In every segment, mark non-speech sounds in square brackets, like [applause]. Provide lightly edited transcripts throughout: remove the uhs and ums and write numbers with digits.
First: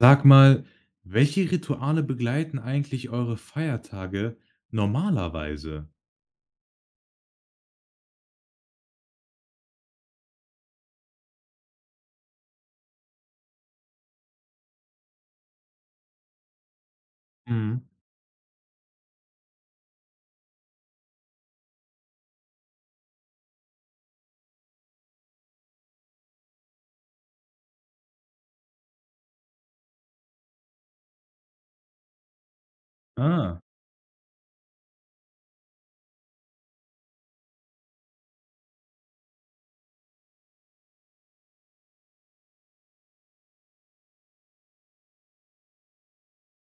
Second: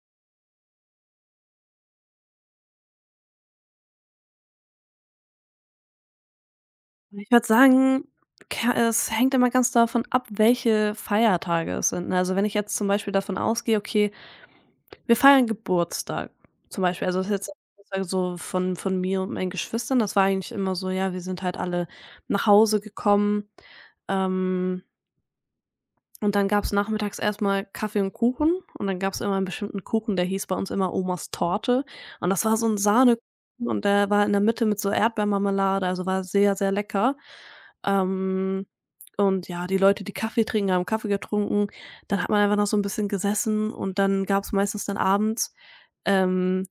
Sag mal, welche Rituale begleiten eigentlich eure Feiertage normalerweise? Ich würde sagen, ke es hängt immer ganz davon ab, welche Feiertage es sind, ne? Also, wenn ich jetzt zum Beispiel davon ausgehe, okay, wir feiern Geburtstag zum Beispiel. Also, das ist jetzt Mhm. Geburtstag so von mir und meinen Geschwistern. Das war eigentlich immer so, ja, wir sind halt alle nach Hause gekommen. Ähm und dann gab's nachmittags erstmal Kaffee und Kuchen und dann gab's immer einen bestimmten Kuchen, der hieß bei uns immer Omas Torte und das war so ein Sahnekuchen Ah, und der war in der Mitte mit so Erdbeermarmelade, also war sehr, sehr lecker. Ähm, und ja, die Leute, die Kaffee trinken, haben Kaffee getrunken. Dann hat man einfach noch so ein bisschen gesessen und dann gab's meistens dann abends, ähm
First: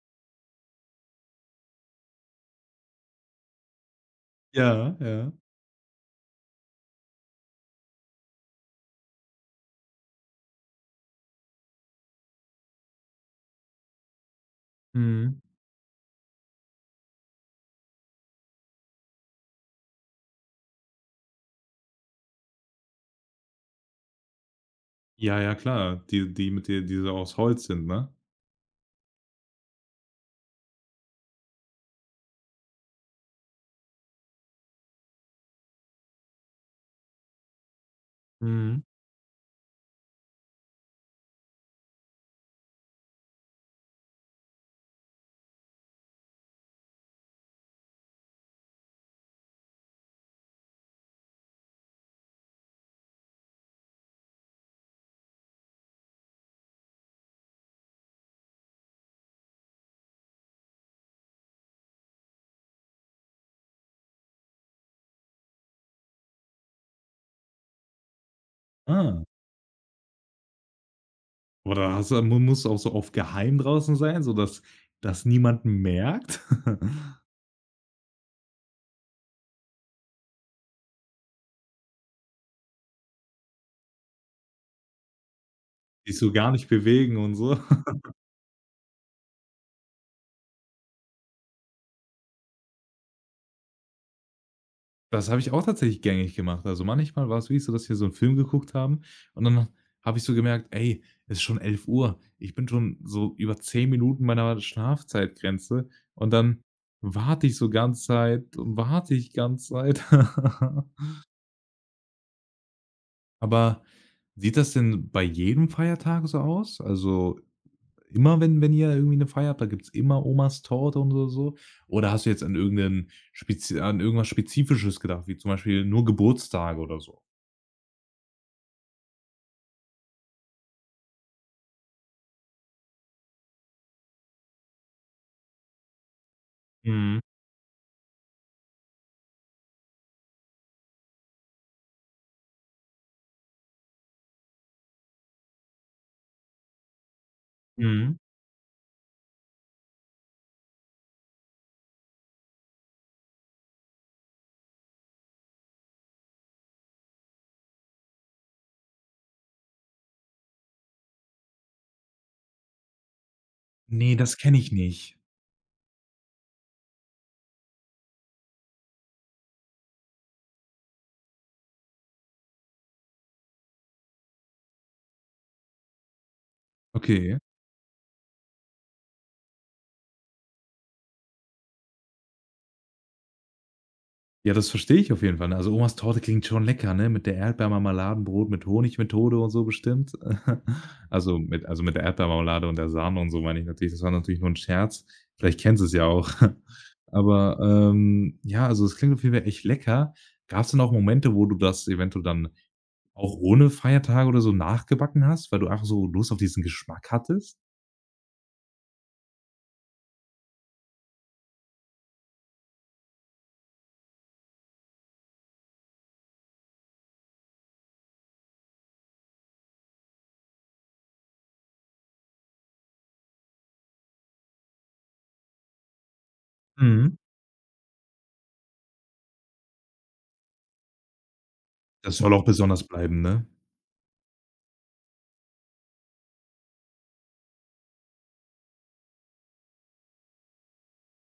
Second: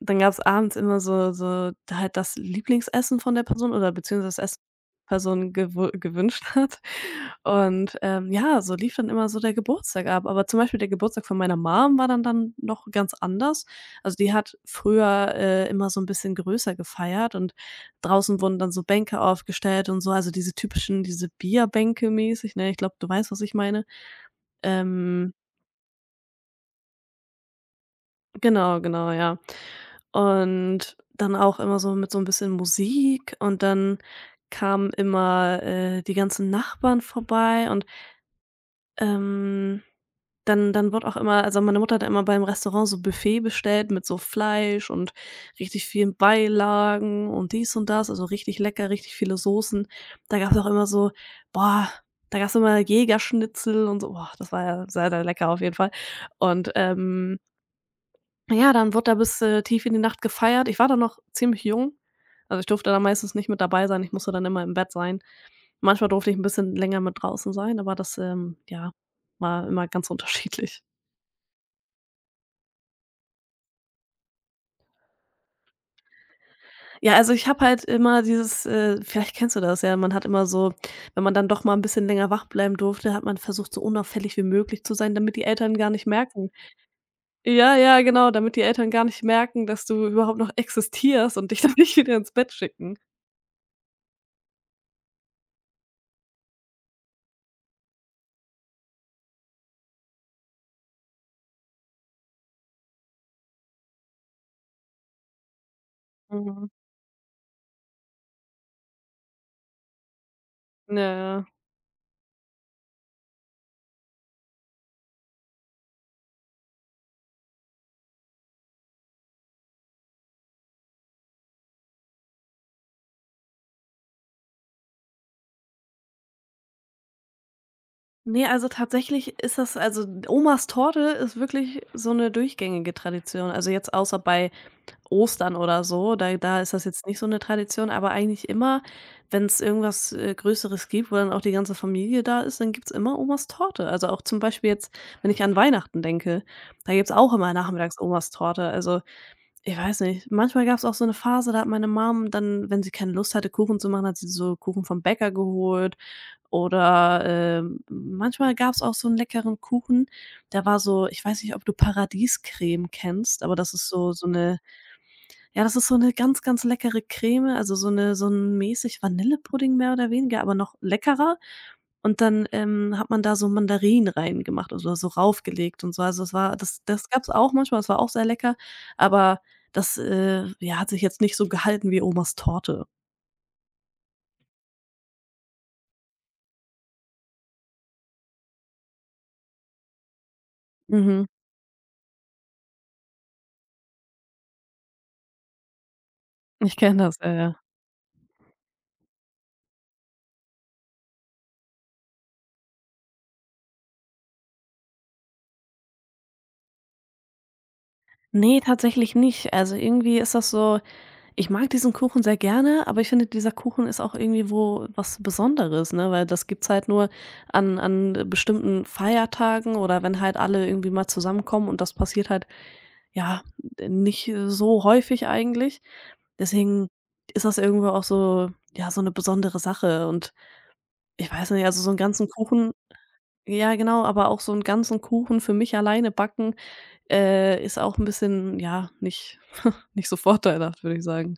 dann gab's abends immer so halt das Lieblingsessen von der Person oder beziehungsweise das Essen ja, ja. Person gewu gewünscht [laughs] hat. Und, ja, so lief dann immer so der Geburtstag ab. Aber zum Beispiel der Geburtstag von meiner Mom war dann noch ganz anders. Also, die hat früher, Mhm. Immer so 'n bisschen größer gefeiert und draußen wurden dann so Bänke aufgestellt und so, also diese typischen diese Bierbänke mäßig, ne? Ich glaube, du weißt, was ich meine. Ähm Ja, ja, klar, die mit dir, die so aus Holz sind, ne? Genau, genau, ja. Und dann auch immer so mit so 'n bisschen Musik und dann kamen immer, die ganzen Nachbarn vorbei und, Mhm. ähm, dann wurde auch immer also, meine Mutter hat immer beim Restaurant so Buffet bestellt mit so Fleisch und richtig vielen Beilagen und dies und das, also, richtig lecker, richtig viele Soßen. Da gab's auch immer so boah, da gab's immer Jägerschnitzel und so. Boah, das war ja sehr, sehr lecker auf jeden Fall. Und, ja, dann wurde da bis, tief in die Nacht gefeiert. Ich war da noch ziemlich jung. Also, ich durfte da meistens nicht mit dabei sein. Ich musste dann immer im Bett sein. Manchmal durfte ich ein bisschen länger mit draußen sein, aber das, ja, Ah, war immer ganz [laughs] unterschiedlich. oder hast du mu musst du auch so auf geheim draußen sein, sodass das niemand merkt? [laughs] Ja, also, ich habe halt immer dieses, vielleicht kennst du das ja, man hat immer so wenn man dann doch mal ein bisschen länger wach bleiben durfte, hat man versucht, so unauffällig wie möglich zu sein, damit die Eltern gar nicht Dich so gar merken nicht bewegen und so? ja, ja, genau, damit die Eltern gar nicht merken, dass du überhaupt noch existierst und dich [laughs] dann nicht wieder ins Bett schicken. Das habe ich auch tatsächlich gängig gemacht. Also, manchmal war es wirklich so, dass wir so einen Film geguckt haben und dann habe ich so gemerkt: „Ey, es ist schon 11 Uhr. Ich bin schon so über 10 Minuten meiner Schlafzeitgrenze.“ Und dann Mhm. warte ich so ganze Zeit und warte ich ganze Zeit. Ja, ja. [laughs] Aber sieht das denn bei jedem Feiertag so aus? Also, immer wenn ihr irgendwie eine Feier habt, da gibt's immer Omas Torte und so so? Oder hast du jetzt an irgendein spezi an irgendwas Spezifisches gedacht, wie zum Beispiel nur Geburtstage oder so? Ne, also tatsächlich ist das also Omas Torte ist wirklich so eine durchgängige Tradition. Also jetzt außer bei Ostern oder so, da ist das jetzt nicht Mhm, so eine Tradition, aber eigentlich immer, wenn es irgendwas, Größeres gibt, wo dann auch die ganze Familie da ist, dann gibt's immer Omas Torte. Also auch zum Beispiel jetzt, wenn ich an Weihnachten denke, da gibt's auch immer nachmittags mhm. Omas Torte. Also, ich weiß nicht, manchmal gab's auch so eine Phase, da hat meine Mom dann, wenn sie keine Lust hatte, Kuchen zu machen, hat sie so Kuchen vom Bäcker geholt oder, manchmal gab es auch so 'n leckeren Kuchen, der war so ich weiß nicht, ob du Paradiescreme kennst, aber das ist so Ne, so das kenne 'ne ich nicht. ja, das ist so 'ne ganz, ganz leckere Creme, also so 'ne so 'n mäßig Vanillepudding mehr oder weniger, aber noch leckerer. Und dann, hat man da so Mandarinen reingemacht oder so raufgelegt und so. Also, das gab's Okay. auch manchmal, das war auch sehr lecker, aber das, ja, hat sich jetzt nicht so gehalten wie Omas Torte. Ja, das verstehe ich auf jeden Fall, ne? Also, Omas Torte klingt schon lecker, ne, mit der Erdbeermarmeladenbrot mit Honigmethode und so bestimmt. [laughs] Mhm. Also, mit der Erdbeermarmelade und der Sahne und so meine ich natürlich. Das war natürlich nur 'n Scherz. Vielleicht kennen es ja auch. [laughs] Ich kenne das, ja, ja. Aber, ja, also, es klingt auf jeden Fall echt lecker. Gab's denn auch Momente, wo du das eventuell dann auch ohne Feiertage oder so nachgebacken hast, weil du einfach so Lust auf diesen Geschmack hattest? Nee, tatsächlich nicht. Also, irgendwie ist das so ich mag diesen Kuchen sehr gerne, aber ich finde, dieser Kuchen ist auch irgendwie wo was Besonderes, ne, weil das gibt's halt nur an bestimmten Feiertagen oder wenn halt alle irgendwie mal zusammenkommen und das passiert halt, ja, nicht so häufig eigentlich. Deswegen Mhm. ist das irgendwo auch so ja, so eine besondere Sache und ich weiß nicht, also, so einen Das ganzen soll auch Kuchen besonders bleiben, ne? ja, genau, aber auch so einen ganzen Kuchen für mich alleine backen, ist auch ein bisschen, ja, nicht so vorteilhaft, würde ich sagen.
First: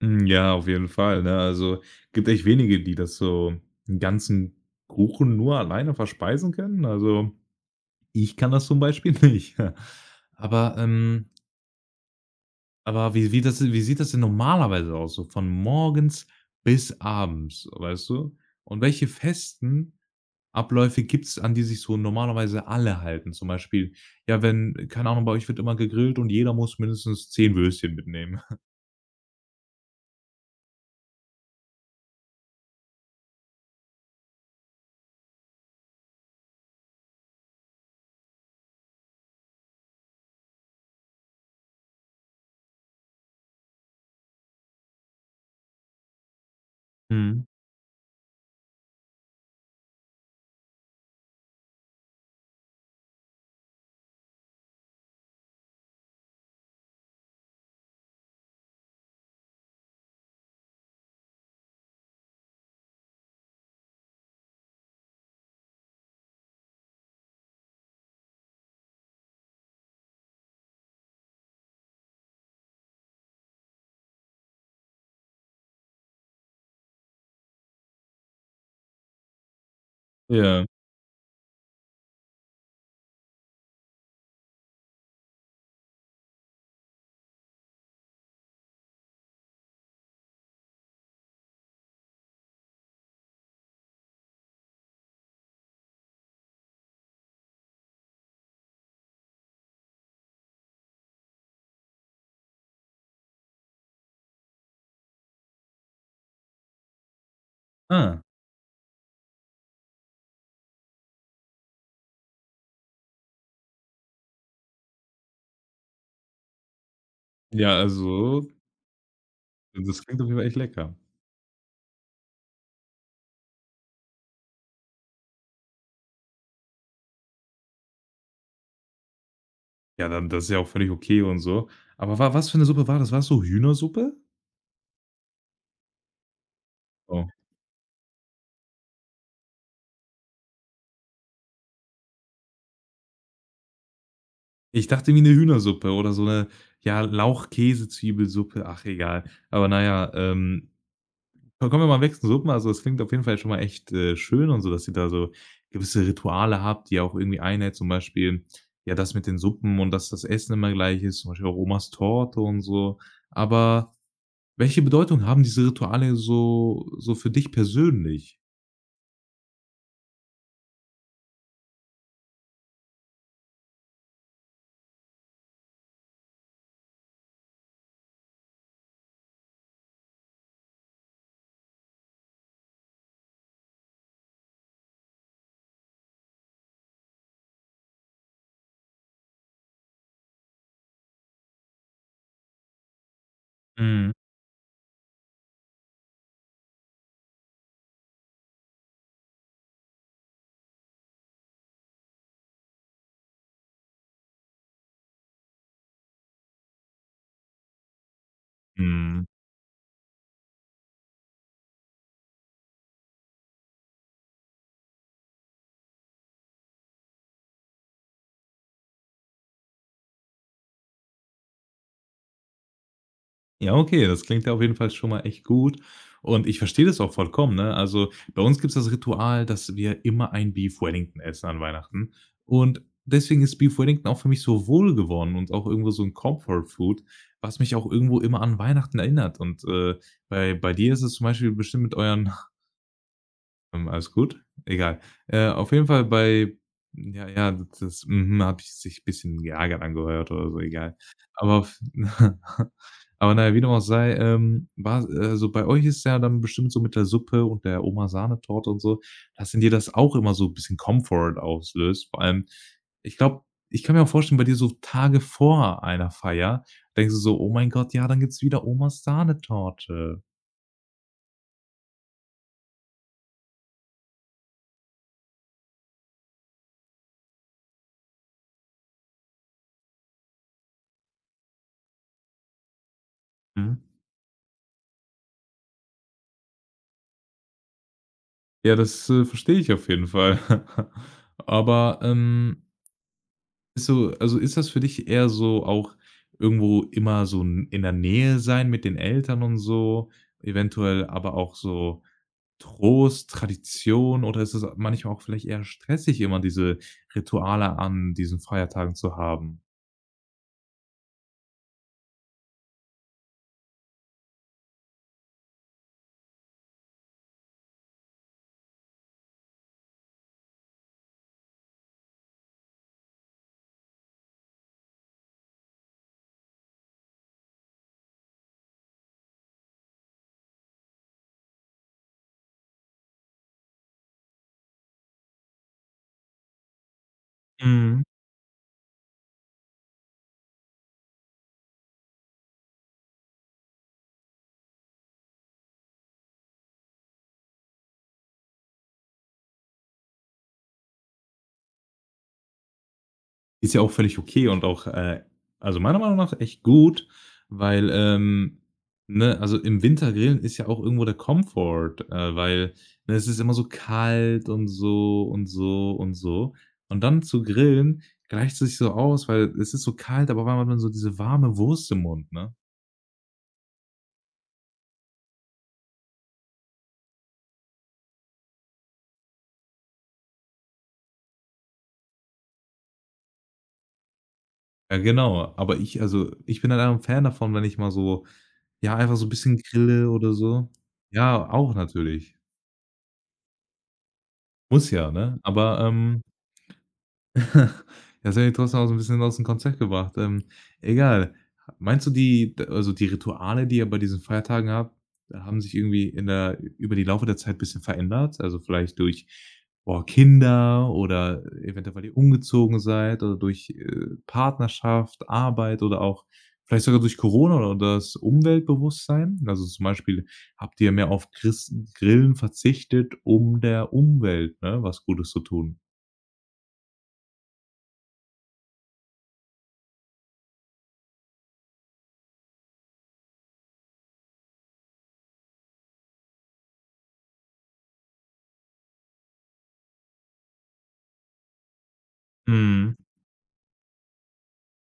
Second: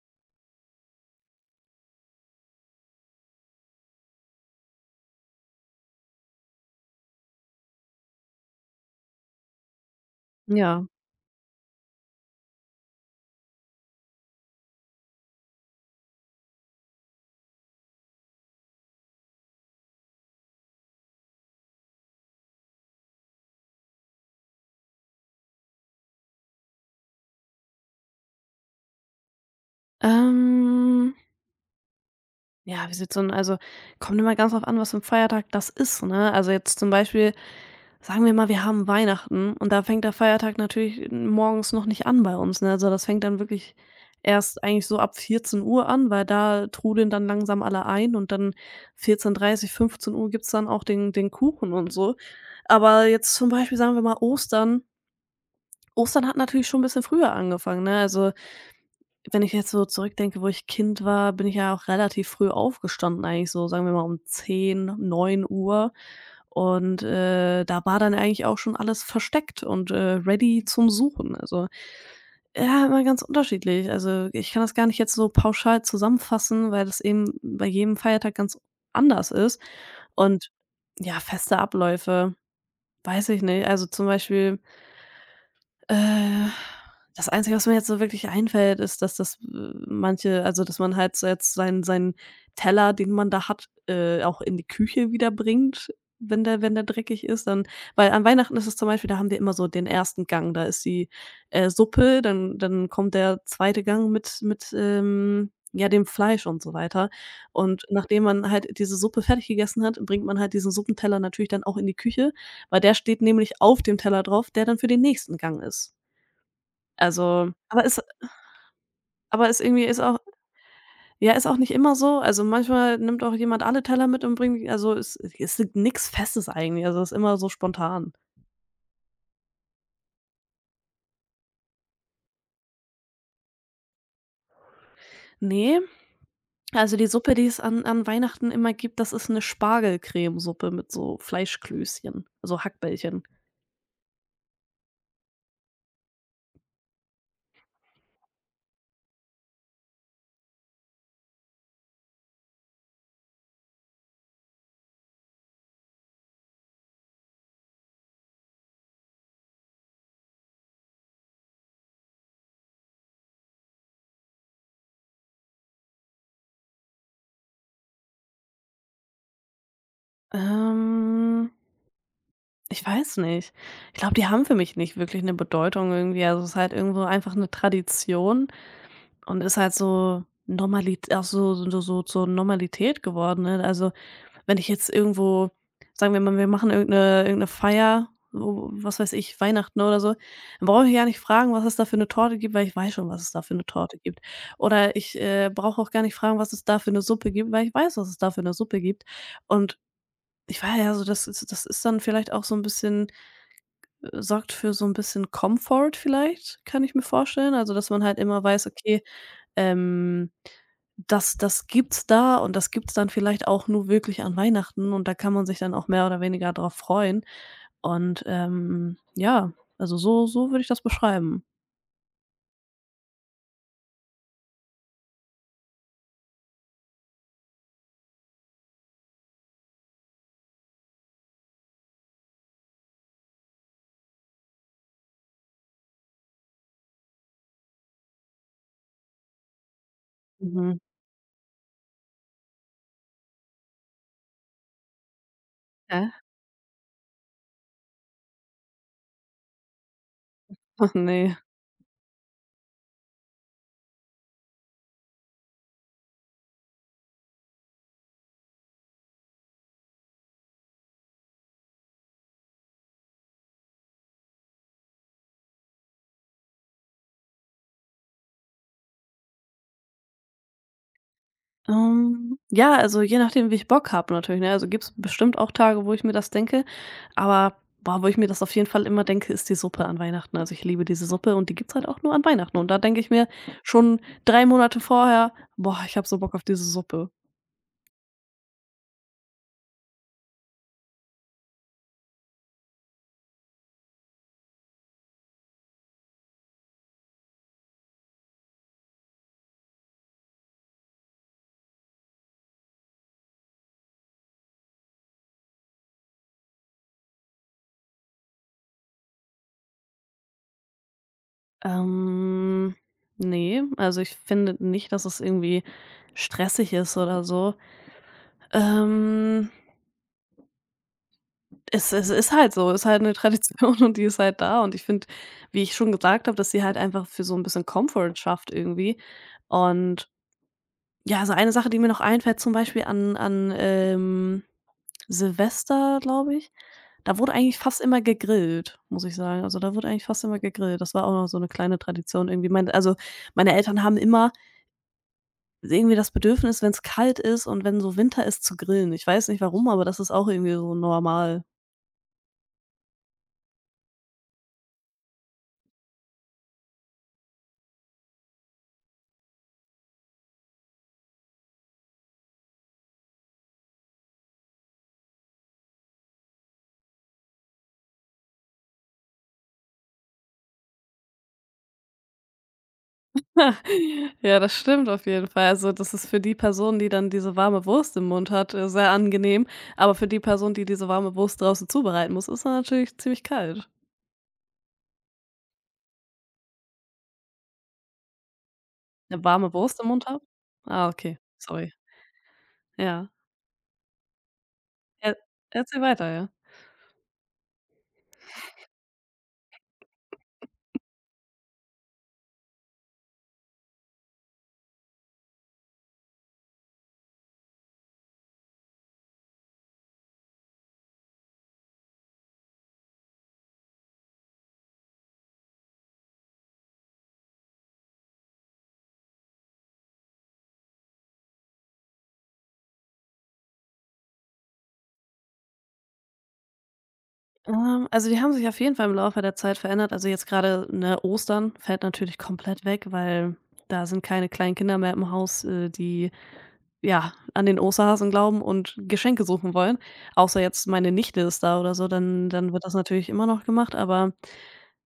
Hm, ja, auf jeden Fall, ne? Also, gibt echt wenige, die das so einen ganzen Kuchen nur alleine verspeisen können. Also, ich kann das zum Beispiel [laughs] nicht. Aber, Ja. ähm aber wie sieht das denn normalerweise aus, so von morgens bis abends, weißt du? Und welche festen Abläufe gibt's, an die sich so normalerweise alle halten? Zum Beispiel, ja, wenn keine Ahnung, bei euch wird immer gegrillt und jeder muss mindestens 10 Würstchen mitnehmen. Ähm, ja, wie sieht's denn also, kommt immer ganz drauf an, was für ein Feiertag das ist, ne? Also, jetzt zum Beispiel, sagen wir mal, wir haben Weihnachten und da fängt der Feiertag natürlich morgens noch nicht an bei uns, ne? Also, das fängt dann wirklich erst eigentlich so ab 14 Uhr an, weil da trudeln dann Mhm. langsam alle ein und dann 14:30, Uhr dreißig, 15 Uhr gibt's dann auch den den Kuchen und so. Aber jetzt zum Beispiel, sagen wir mal, Ostern Ostern hat natürlich schon ein bisschen früher angefangen, ne? Also wenn ich jetzt so zurückdenke, wo ich Kind war, bin ich ja auch relativ früh aufgestanden eigentlich so, sagen wir mal um zehn neun Uhr und, da war dann eigentlich auch schon alles versteckt und, ready zum Suchen. Also, ja, immer ganz unterschiedlich. Also, ich kann das gar nicht jetzt so pauschal zusammenfassen, weil das eben bei jedem Feiertag ganz anders ist und Ja. ja, feste Abläufe, weiß ich nicht. Also, zum Beispiel äh, das Einzige, was mir jetzt so wirklich einfällt, ist, dass das, manche also, dass man halt so jetzt seinen Teller, den man da hat, auch in die Küche wieder bringt, wenn der dreckig ist, dann weil an Weihnachten ist es zum Beispiel, da haben wir immer so den ersten Gang, da ist die, Suppe, dann kommt der zweite Gang mit mit ja, dem Fleisch und so weiter. Und Ah. nachdem man halt diese Suppe fertig gegessen hat, bringt man halt diesen Suppenteller natürlich dann auch in die Küche weil der steht nämlich auf dem Teller drauf, der dann für den nächsten Gang ist. Also, Ja, aber ist irgendwie ist das auch klingt auf jeden Fall echt lecker. ja, ist auch nicht immer so. Also, manchmal nimmt auch jemand alle Teller mit und bringt die also, es ist nix Festes eigentlich, also, ist immer so spontan. Ja, dann das ist ja auch völlig okay und so. Aber wa was für 'ne Suppe war das? War das so Hühnersuppe? Ne, also, die Oh. Suppe, die es an Weihnachten immer gibt, das ist 'ne Spargelcremesuppe mit so Fleischklößchen, also Hackbällchen. Ich dachte irgendwie 'ne Hühnersuppe oder so 'ne, ja, Lauch-Käse-Zwiebelsuppe. Ach, egal. Aber na ja, ko kommen wir mal weg zu Suppen. Also, das klingt auf jeden Fall schon mal echt, schön und so, dass ihr da so gewisse Rituale habt, die ihr auch irgendwie einhält. Zum Beispiel, ja, das mit den Suppen und dass das Essen immer gleich ist, zum Beispiel auch Omas Torte und so. Aber welche Bedeutung haben diese Rituale so für dich persönlich? Ähm, ich weiß nicht. Ich glaube, die haben für mich nicht wirklich 'ne Bedeutung irgendwie. Also, es ist halt irgendwo einfach 'ne Tradition. Und ist halt so Normalität auch so zur Normalität geworden, ne? Also, wenn ich jetzt irgendwo sagen wir mal, wir machen irgend 'ne Feier, wo was weiß ich, Weihnachten oder so, dann brauche ich gar nicht fragen, was es da für eine Torte gibt, weil ich weiß schon, was es da für eine Torte Mhm. gibt. Oder ich, brauche auch gar nicht fragen, was es da für eine Suppe gibt, weil ich weiß, was es da für eine Suppe gibt. Und ich war ja so das ist dann vielleicht auch so ein bisschen sorgt für so ein bisschen Comfort vielleicht, kann ich mir vorstellen. Also, dass man halt immer weiß: „Okay“, Mhm. ähm, das gibt's da und das gibt's dann vielleicht auch nur wirklich an Weihnachten und da kann man sich dann auch mehr oder weniger drauf freuen. Und, ja, also so würde ich das beschreiben. Ja, okay, das klingt ja auf jeden Fall schon mal echt gut. Und ich verstehe das auch vollkommen, ne? Also, bei uns gibt es das Ritual, dass wir immer ein Beef Wellington essen an Weihnachten. Und deswegen ist Beef Wellington auch für mich so wohlgewonnen und auch irgendwo so ein Comfort Food, was mich auch irgendwo immer an Weihnachten erinnert. Und, bei Mhm. dir ist es zum Beispiel bestimmt mit euren alles gut? Egal. Auf jeden Fall Hä? bei ja, ja, das Mhm habe ich sich ein bisschen geärgert angehört oder so, [laughs] egal. Ach ne. Aber auf [laughs] aber na ja, wie dem auch sei, war so bei euch ist ja dann bestimmt so mit der Suppe und der Oma-Sahnetorte und so, dass in dir das auch immer so ein bisschen Comfort auslöst. Vor allem, ich glaube ich kann mir auch vorstellen, bei dir so Tage vor einer Feier denkst du so: „Oh mein Gott, ja, dann gibt's wieder Omas Sahnetorte.“ Ja, also je nachdem, wie ich Bock habe natürlich, ne? Also gibt's bestimmt auch Tage, wo ich mir das denke, aber, boah, wo ich mir das auf jeden Fall immer denke, ist die Suppe an Weihnachten. Also ich liebe diese Suppe und die gibt's halt auch nur an Weihnachten. Und da denke ich mir schon 3 Monate vorher: „Boah, ich habe so Bock auf diese Suppe.“ Ja, das, verstehe ich auf jeden Fall. [laughs] Aber, ist so ist das für dich eher so auch irgendwo immer so 'n in der Nähe sein mit den Eltern und so, eventuell aber auch so Trost, Tradition oder ist es manchmal auch vielleicht eher stressig, immer diese Rituale an diesen Feiertagen zu haben? Ähm, ne, also ich finde nicht, dass es irgendwie stressig ist oder so. Ähm, es ist halt so, ist halt eine Tradition [laughs] und die ist halt da und ich finde, wie ich schon gesagt habe, dass sie halt einfach für so ein bisschen Comfort schafft irgendwie. Und ja, also eine Sache, die mir noch einfällt, zum Beispiel an Silvester, glaube ich, da wurde eigentlich fast immer Mhm. gegrillt, muss ich sagen. Also, da wurde eigentlich fast immer gegrillt. Das war auch noch so eine kleine Tradition irgendwie. Mein also, meine Eltern haben immer irgendwie das Bedürfnis, wenn es kalt ist und wenn so Winter ist, zu grillen. Ich weiß nicht warum, aber das ist auch irgendwie so normal. Ist ja auch völlig okay und auch, also meiner Meinung nach echt gut, weil, ne, also im Winter grillen ist ja auch irgendwo der Comfort, weil, ne, es ist immer so kalt und so und so. Und dann zu grillen gleicht sich so aus, weil es ist so kalt, aber auf hat man so diese warme Wurst im Mund, ne? [laughs] Ja, das stimmt auf jeden Fall. Also, das ist für die Person, die dann diese warme Wurst im Mund hat, sehr angenehm. Aber für die Person, die diese warme Wurst draußen zubereiten muss, ist es natürlich ziemlich kalt. Ja, genau. Aber ich ich bin halt einfach 'n Fan davon, wenn ich mal so ja, einfach Eine so 'n warme bisschen Wurst im Mund grille haben? oder so. Ah, okay, Ja, sorry. auch natürlich. Ja. Muss ja, Er ne? Aber, erzähl weiter, ja. [laughs] das hat mich trotzdem auch so 'n bisschen aus dem Konzept gebracht. Egal. Meinst du, die die Rituale, die ihr bei diesen Feiertagen habt, haben sich irgendwie in der über die Laufe der Zeit ein bisschen verändert? Also, vielleicht durch, boah, Kinder oder eventuell, weil ihr umgezogen seid oder durch, Partnerschaft, Arbeit oder auch vielleicht sogar durch Corona oder das Umweltbewusstsein? Also, zum Beispiel, habt ihr mehr auf Gris Grillen verzichtet, um der Umwelt, ne, was Gutes zu tun? Also, die haben sich auf jeden Fall im Laufe der Zeit verändert. Also, jetzt gerade ne, Ostern fällt natürlich komplett weg, weil da sind keine kleinen Kinder mehr im Haus, die, ja, an den Osterhasen glauben und Geschenke suchen wollen. Außer jetzt meine Nichte ist da oder so, dann wird das Mhm, natürlich immer noch gemacht, aber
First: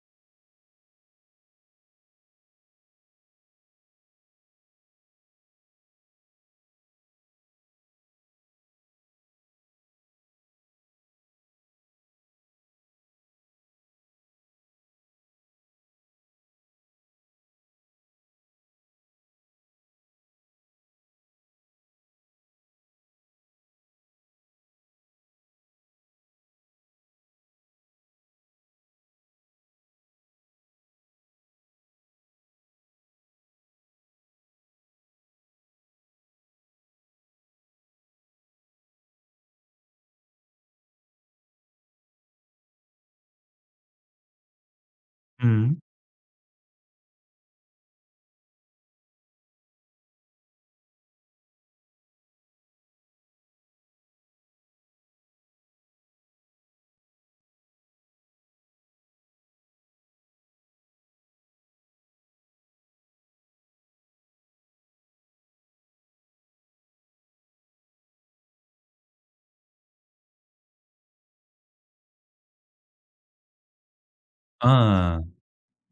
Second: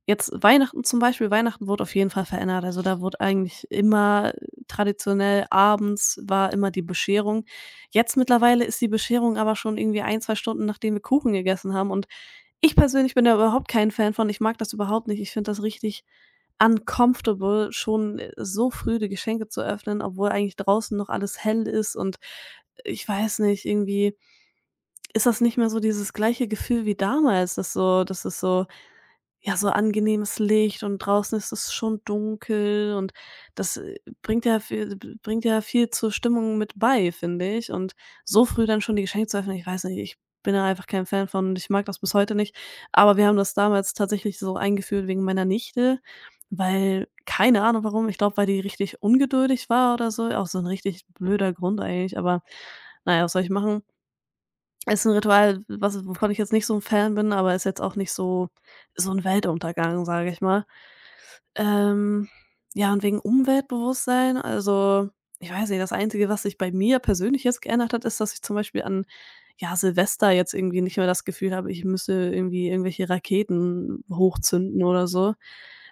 jetzt Weihnachten zum Beispiel Weihnachten wurde auf jeden Fall verändert. Also, da wurde eigentlich immer traditionell abends war immer die Bescherung. Jetzt mittlerweile ist die Bescherung aber schon irgendwie ein 2 Stunden, nachdem wir Kuchen gegessen haben und ich persönlich bin da überhaupt kein Fan von. Ich mag das überhaupt nicht. Ich finde das richtig uncomfortable, schon, so früh die Geschenke zu öffnen, obwohl eigentlich draußen noch alles hell ist und ich weiß nicht, irgendwie ist das nicht mehr so dieses gleiche Gefühl wie damals, dass so dass es so ja, so angenehmes Licht und draußen ist es schon dunkel und das, bringt ja viel zur Stimmung mit bei, finde ich. Und so früh dann schon die Geschenke zu öffnen, ich weiß nicht, ich bin da einfach kein Fan von und ich mag das bis heute nicht. Aber wir haben das damals tatsächlich so eingeführt wegen meiner mhm. Nichte, weil keine Ahnung warum, ich glaube, weil die richtig ungeduldig war oder so, auch so ein richtig blöder Grund eigentlich, aber na ja, was soll ich machen? Ist 'n Ritual, was wovon ich jetzt nicht so 'n Fan bin, aber ist jetzt auch nicht so so 'n Weltuntergang, sage ich mal. Ähm, ja, und wegen Umweltbewusstsein, also, ich weiß nicht, das Einzige, was sich bei mir persönlich jetzt geändert hat, ist, dass ich zum Beispiel an, ja, Silvester jetzt irgendwie nicht mehr das Gefühl habe, ich müsse irgendwie irgendwelche Raketen hochzünden oder Ah, so.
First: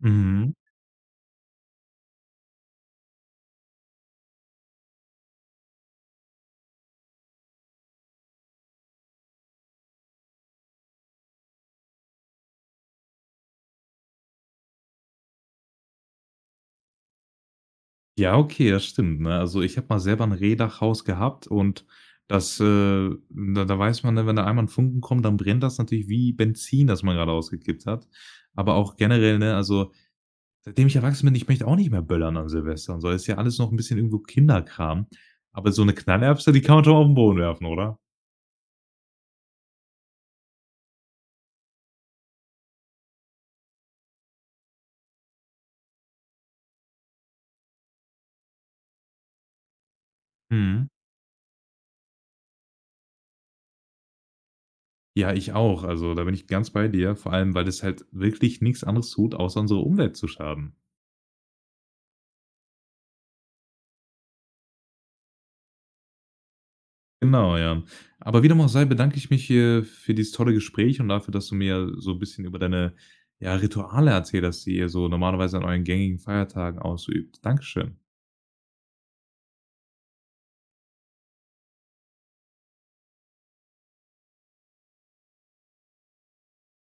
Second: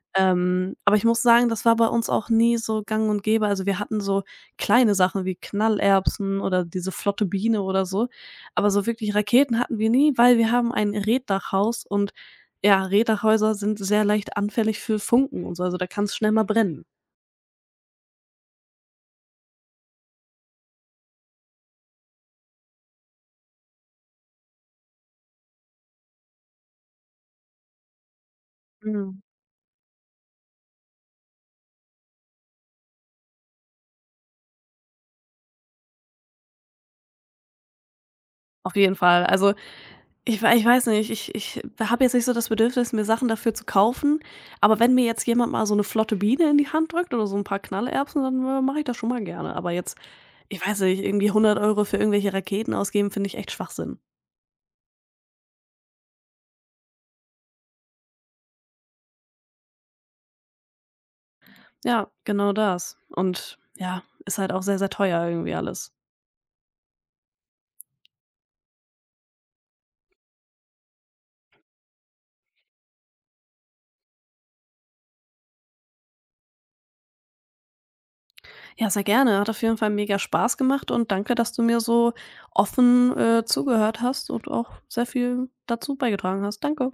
mhm. Aber ich muss sagen, das war bei uns auch nie so gang und gäbe. Also, wir hatten so kleine Sachen wie Knallerbsen oder diese flotte Biene oder so, aber so wirklich Raketen hatten wir nie, weil wir haben ein Reetdachhaus und ja, Räderhäuser sind sehr leicht anfällig für Funken und so, also da kann es schnell mal brennen. Ja, okay, das stimmt, ne? Also, ich habe mal selber ein Rehdachhaus gehabt und das, da weiß man, ne, wenn da einmal ein Funken kommt, dann brennt das natürlich wie Benzin, das man gerade ausgekippt hat. Aber auch Mhm. generell, ne, also, seitdem ich erwachsen bin, ich möchte auch nicht mehr böllern an Silvester und so. Ist ja alles noch ein bisschen irgendwo Kinderkram. Aber so eine Knallerbse, die kann man schon auf den Boden werfen, oder? Auf jeden Fall. Also, ich weiß nicht, ich habe jetzt nicht so das Bedürfnis, mir Sachen dafür zu kaufen, aber wenn mir jetzt jemand mal so eine flotte Biene in die Hand drückt oder so ein paar Knallerbsen, dann, mache ich das schon mal gerne. Aber jetzt, ich weiß Mhm. nicht, irgendwie 100 Euro für irgendwelche Raketen ausgeben, finde ich echt Schwachsinn. Ja, ich auch. Also, da bin ich ganz bei dir, vor allem, weil es halt wirklich nichts anderes tut, außer unserer Umwelt zu schaden. Ja, genau das. Und ja, ist halt auch sehr, sehr teuer irgendwie alles. Genau, ja. Aber wie dem auch sei, bedanke ich mich hier für dieses tolle Gespräch und dafür, dass du mir so ein bisschen über deine, ja, Rituale erzählt hast, die ihr so normalerweise an euren gängigen Feiertagen ausübt. Dankeschön. Ja, sehr gerne. Hat auf jeden Fall mega Spaß gemacht und danke, dass du mir so offen, zugehört hast und auch sehr viel dazu beigetragen hast. Danke.